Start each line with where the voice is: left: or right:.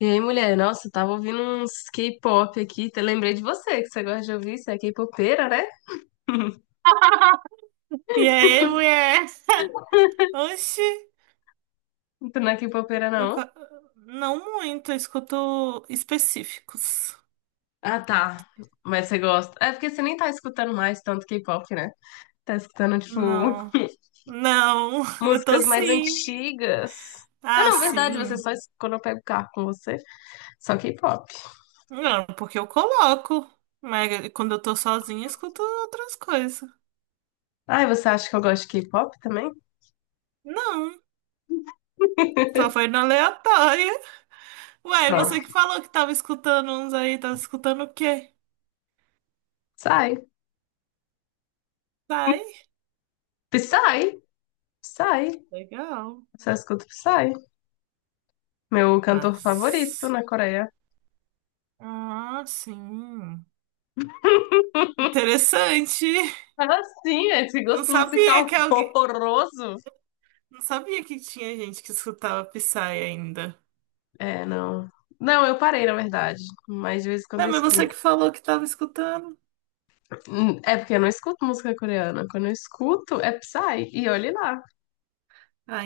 left: E aí, mulher? Nossa, eu tava ouvindo uns K-pop aqui. Te lembrei de você, que você gosta de ouvir. Você é K-popeira, né?
right: E aí, mulher? Oxi,
left: Tu não é K-popeira,
right: eu
left: não?
right: ca- não muito, eu escuto específicos.
left: Ah, tá. Mas você gosta. É porque você nem tá escutando mais tanto K-pop, né? Tá escutando, tipo,
right: Não, não, eu tô
left: músicas mais
right: sim.
left: antigas. Ah,
right: Ah,
left: não, verdade, você
right: sim.
left: só escuta quando eu pego o carro com você, só K-pop.
right: Não, porque eu coloco. Mas quando eu tô sozinha, eu escuto outras coisas.
left: Ai, você acha que eu gosto de K-pop também?
right: Não, só foi na aleatória. Ué,
left: Só.
right: você que falou que tava escutando uns aí, tava escutando o quê?
left: Psy.
right: Sai.
left: Psy. Psy.
right: Legal.
left: Só escuto Psy. Meu cantor favorito
right: Mas.
left: na Coreia.
right: Ah, sim. Interessante.
left: Ah, sim, é, esse
right: Não
left: gosto
right: sabia
left: musical
right: que alguém.
left: horroroso.
right: Não sabia que tinha gente que escutava Psy ainda.
left: É, não. Não, eu parei, na verdade. Mas de vez em quando
right: É,
left: eu
right: mas você
left: escuto.
right: que falou que tava escutando.
left: É porque eu não escuto música coreana. Quando eu escuto, é Psy. E olhe lá.
right: Ah,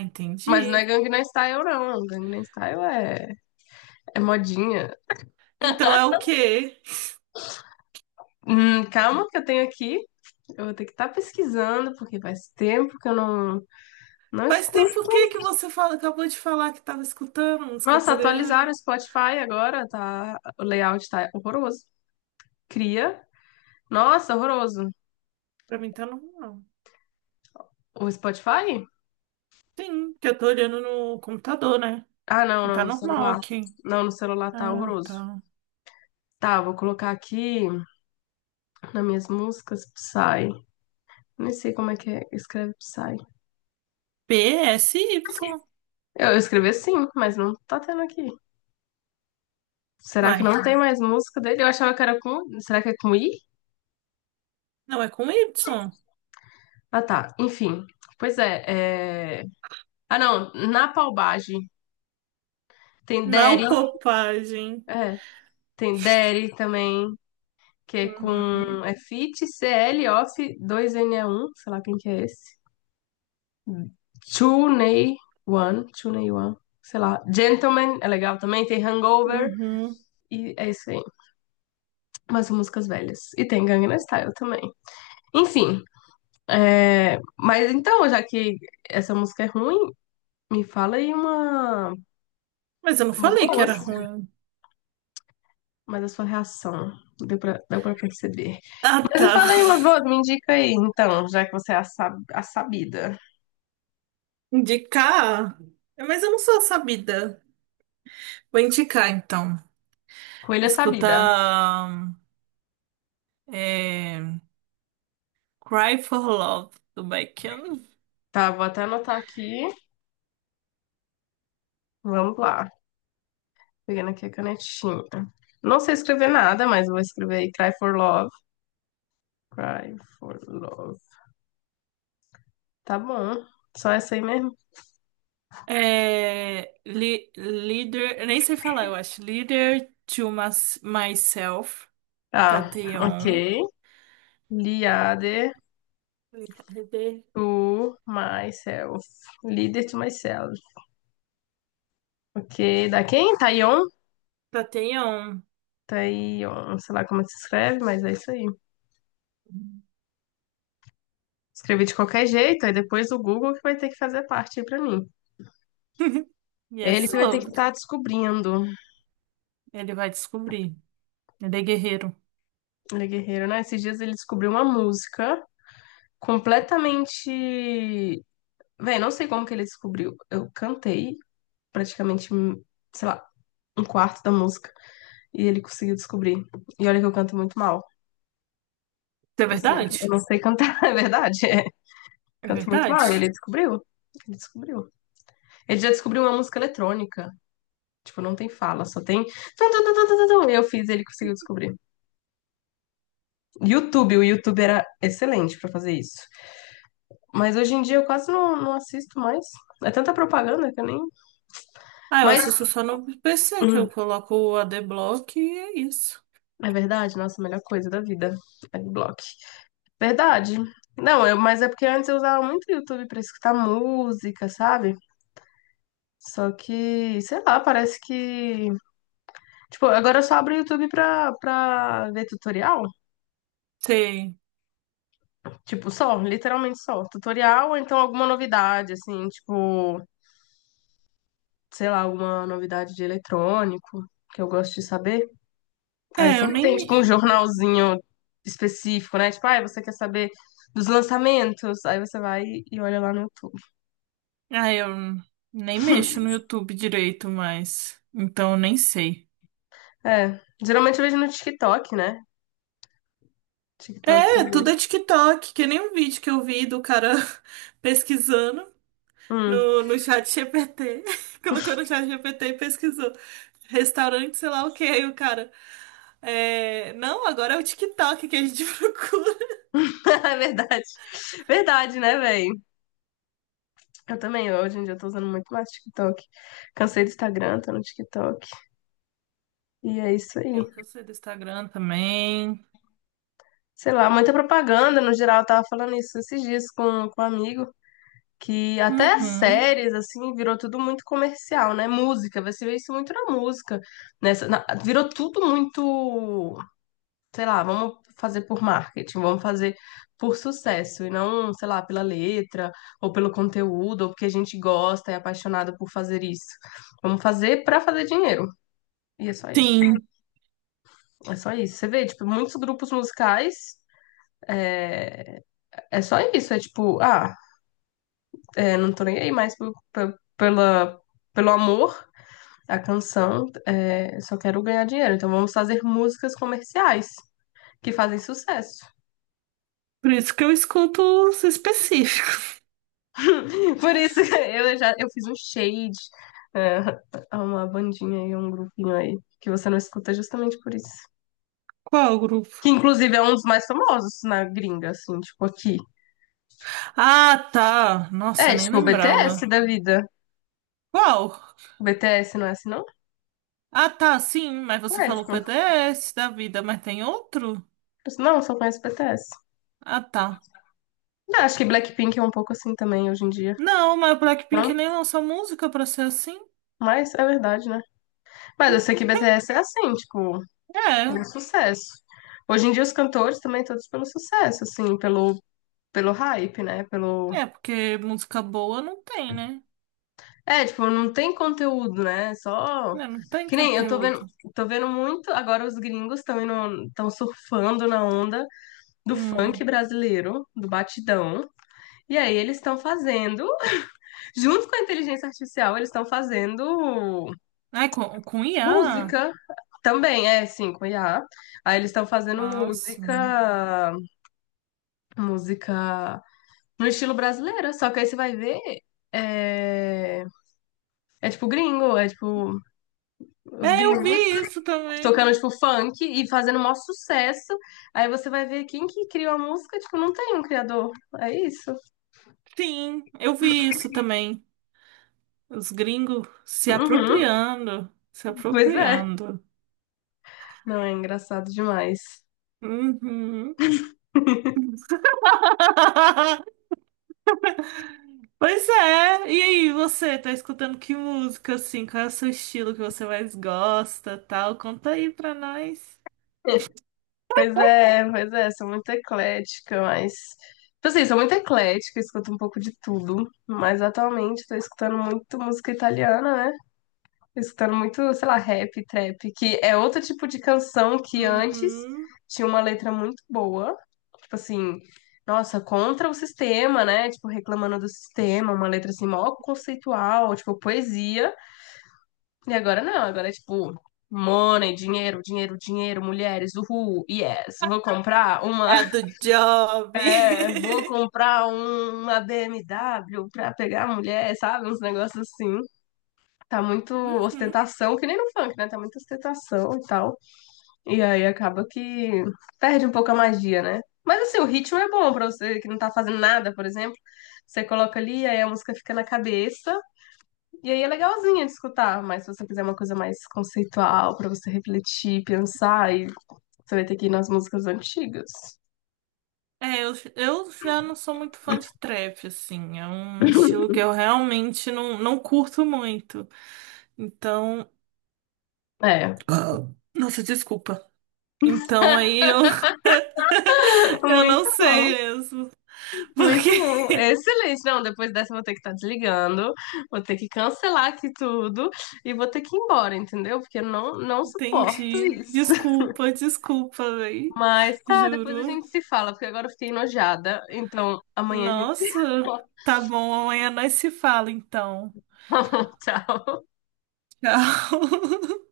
left: Mas não é
right: entendi.
left: Gangnam Style, não. Gangnam Style é modinha.
right: Então é o quê?
left: Calma que eu tenho aqui. Eu vou ter que estar pesquisando, porque faz tempo que eu não
right: Faz
left: escuto.
right: tempo que você fala, acabou de falar que tava escutando música
left: Nossa,
right: coreana?
left: atualizaram o Spotify agora, tá? O layout tá horroroso. Cria. Nossa, horroroso.
right: Pra mim tá normal.
left: O Spotify?
right: Sim, que eu tô olhando no computador, né?
left: Ah, não, não,
right: Tá
left: no
right: normal
left: celular.
right: aqui.
left: Não, no celular tá
right: Ah,
left: horroroso.
right: tá.
left: Tá, vou colocar aqui nas minhas músicas Psy. Nem sei como é que é, escreve Psy.
right: PSY.
left: Eu escrevi sim, mas não tá tendo aqui. Será que não
right: Uai,
left: tem mais música dele? Eu achava que era com. Será que é com I?
right: não é com Y?
left: Ah, tá. Enfim. Pois é. Ah, não. Na Palbagem tem Derry.
right: Não popagem.
left: É, tem Derry também, que é com.
right: Uhum.
left: É Fit CL Off 2NE1. Sei lá quem que é esse. Chunei Wan, Chunei Wan, sei lá. Gentleman é legal também, tem Hangover
right: Uhum.
left: e é isso aí. Mas músicas velhas. E tem Gangnam Style também. Enfim, é, mas então, já que essa música é ruim, me fala aí uma
right: Mas eu não
left: mais
right: falei
left: boa.
right: que era ruim.
left: Mas a sua reação deu pra perceber.
right: Ah,
left: Mas me
right: tá.
left: fala aí uma boa, me indica aí, então, já que você é a sabida.
right: Indicar? Mas eu não sou sabida. Vou indicar, então.
left: Coelha sabida.
right: Escutar é, Cry for Love, do Baekhyun.
left: Tá, vou até anotar aqui. Vamos lá. Pegando aqui a canetinha. Não sei escrever nada, mas vou escrever aí Cry for Love. Cry for Love. Tá bom. Só essa aí mesmo.
right: É, li, leader... eu nem sei falar, eu acho. Leader to Mas- Myself,
left: Tá,
right: Tateon.
left: ok. Liade
right: Leader
left: to myself. Leader to myself. Ok. Da quem? Taeyeon?
right: Tateon.
left: Taeyeon. Sei lá como é que se escreve, mas é isso aí. Escrevi de qualquer jeito, aí depois o Google que vai ter que fazer parte aí pra mim.
right: E é
left: É ele que vai ter que
right: sobre.
left: estar tá descobrindo.
right: Ele vai descobrir. Ele é guerreiro.
left: Ele é guerreiro, né? Esses dias ele descobriu uma música completamente. Véi, não sei como que ele descobriu. Eu cantei praticamente, sei lá, um quarto da música e ele conseguiu descobrir. E olha que eu canto muito mal.
right: Isso é
left: Tipo assim,
right: verdade?
left: eu não sei cantar, é verdade. É.
right: É
left: Canto muito
right: verdade?
left: mal. E ele descobriu. Ele descobriu. Ele já descobriu uma música eletrônica. Tipo, não tem fala, só tem tum, tum, tum, tum, tum, tum. Eu fiz, ele conseguiu descobrir. YouTube, o YouTube era excelente pra fazer isso. Mas hoje em dia eu quase não assisto mais. É tanta propaganda que eu nem.
right: Ah, eu
left: Mas
right: assisto só no PC que
left: hum,
right: eu coloco o Adblock e é isso.
left: é verdade, nossa, a melhor coisa da vida, Adblock. Verdade. Não, eu, mas é porque antes eu usava muito o YouTube pra escutar música, sabe? Só que, sei lá, parece que. Tipo, agora eu só abro o YouTube pra ver tutorial.
right: Tem.
left: Tipo, só, literalmente só. Tutorial ou então alguma novidade, assim, tipo, sei lá, alguma novidade de eletrônico que eu gosto de saber. Aí
right: É,
left: você
right: eu
left: não
right: nem
left: tem, tipo, um
right: me.
left: jornalzinho específico, né? Tipo, ah, você quer saber dos lançamentos? Aí você vai e olha lá no YouTube.
right: Ah, eu nem mexo no YouTube direito mais. Então eu nem sei.
left: É, geralmente eu vejo no TikTok, né? TikTok.
right: É, tudo é TikTok, que nem um vídeo que eu vi do cara pesquisando
left: Hum,
right: no chat GPT. Colocou no chat GPT e pesquisou. Restaurante, sei lá o que. Aí o cara. É... Não, agora é o TikTok que a gente procura.
left: é verdade. Verdade, né, véi? Eu também, hoje em dia eu tô usando muito mais TikTok. Cansei do Instagram, tô no TikTok. E é isso aí.
right: É o que eu sei do Instagram também.
left: Sei lá, muita propaganda no geral. Eu tava falando isso esses dias com um amigo. Que até as
right: Uhum.
left: séries, assim, virou tudo muito comercial, né? Música, você vê isso muito na música, virou tudo muito, sei lá, vamos fazer por marketing, vamos fazer por sucesso, e não, sei lá, pela letra, ou pelo conteúdo, ou porque a gente gosta, é apaixonado por fazer isso. Vamos fazer pra fazer dinheiro, e é só isso.
right: Sim,
left: É só isso. Você vê, tipo, muitos grupos musicais, é só isso, é tipo, ah, é, não tô nem aí mais pelo amor. A canção é Só Quero Ganhar Dinheiro, então vamos fazer músicas comerciais que fazem sucesso.
right: por isso que eu escuto os específicos.
left: Por isso que eu já eu fiz um shade a uma bandinha aí, um grupinho aí, que você não escuta justamente por isso.
right: Qual grupo?
left: Que inclusive é um dos mais famosos na gringa, assim, tipo aqui.
right: Ah, tá. Nossa,
left: É,
right: nem
left: tipo o BTS
right: lembrava.
left: da vida.
right: Qual?
left: O BTS não é assim, não?
right: Ah, tá, sim, mas você
left: É,
right: falou
left: tipo,
right: PDS da vida, mas tem outro?
left: não, só conheço o BTS.
right: Ah, tá.
left: Eu acho que Blackpink é um pouco assim também hoje em dia.
right: Não, mas o
left: Não?
right: Blackpink nem lançou música pra ser assim.
left: Mas é verdade, né? Mas eu sei que BTS é assim, tipo,
right: É,
left: pelo sucesso. Hoje em dia os cantores também todos pelo sucesso, assim, pelo pelo hype, né? Pelo
right: é, porque música boa não tem, né?
left: é, tipo, não tem conteúdo, né? Só
right: É, não tem
left: que nem eu
right: conteúdo.
left: tô vendo muito agora os gringos estão surfando na onda do funk
right: Hum.
left: brasileiro, do batidão. E aí eles estão fazendo, junto com a inteligência artificial, eles estão fazendo
right: Ai, com IA?
left: música também, é, sim, com IA. Aí eles estão fazendo
right: Ah, sim.
left: música, música no estilo brasileiro, só que aí você vai ver. É, é tipo gringo, é tipo os
right: É, eu vi
left: gringos
right: isso também.
left: tocando tipo funk e fazendo o maior sucesso. Aí você vai ver quem que criou a música, tipo, não tem um criador. É isso.
right: Sim, eu vi isso também. Os gringos se
left: Uhum,
right: apropriando, se
left: pois é.
right: apropriando.
left: Não, é engraçado demais.
right: Uhum. Pois é. E aí, você tá escutando que música assim? Qual é o seu estilo que você mais gosta, tal? Conta aí pra nós.
left: Pois é, sou muito eclética, mas. Tipo assim, sou muito eclética, escuto um pouco de tudo. Mas atualmente tô escutando muito música italiana, né? Escutando muito, sei lá, rap, trap, que é outro tipo de canção que antes
right: Uhum.
left: tinha uma letra muito boa, tipo assim, nossa, contra o sistema, né? Tipo, reclamando do sistema, uma letra assim, mó conceitual, tipo, poesia. E agora não, agora é tipo, money, dinheiro, dinheiro, dinheiro, mulheres, uhul, yes, vou comprar uma,
right: É a do Job.
left: é, vou comprar uma BMW pra pegar a mulher, sabe? Uns negócios assim. Tá muito
right: Uhum.
left: ostentação, que nem no funk, né? Tá muita ostentação e tal. E aí acaba que perde um pouco a magia, né? Mas assim, o ritmo é bom pra você que não tá fazendo nada, por exemplo. Você coloca ali, aí a música fica na cabeça, e aí é legalzinha de escutar. Mas se você quiser uma coisa mais conceitual, pra você refletir, pensar, aí você vai ter que ir nas músicas antigas.
right: É, eu já não sou muito fã de trap, assim. É um estilo que eu realmente não curto muito. Então.
left: É.
right: Ah, nossa, desculpa. Então aí eu, eu
left: Muito
right: não
left: bom,
right: sei mesmo.
left: muito bom.
right: Porque.
left: Excelente. Não, depois dessa eu vou ter que estar desligando, vou ter que cancelar aqui tudo e vou ter que ir embora, entendeu? Porque eu não, não suporto
right: Entendi.
left: isso.
right: Desculpa, desculpa, véi.
left: Mas tá, depois a
right: Juro.
left: gente se fala, porque agora eu fiquei enojada. Então, amanhã a gente se
right: Nossa.
left: fala.
right: Tá bom, amanhã nós se fala então.
left: Tchau.
right: Tchau.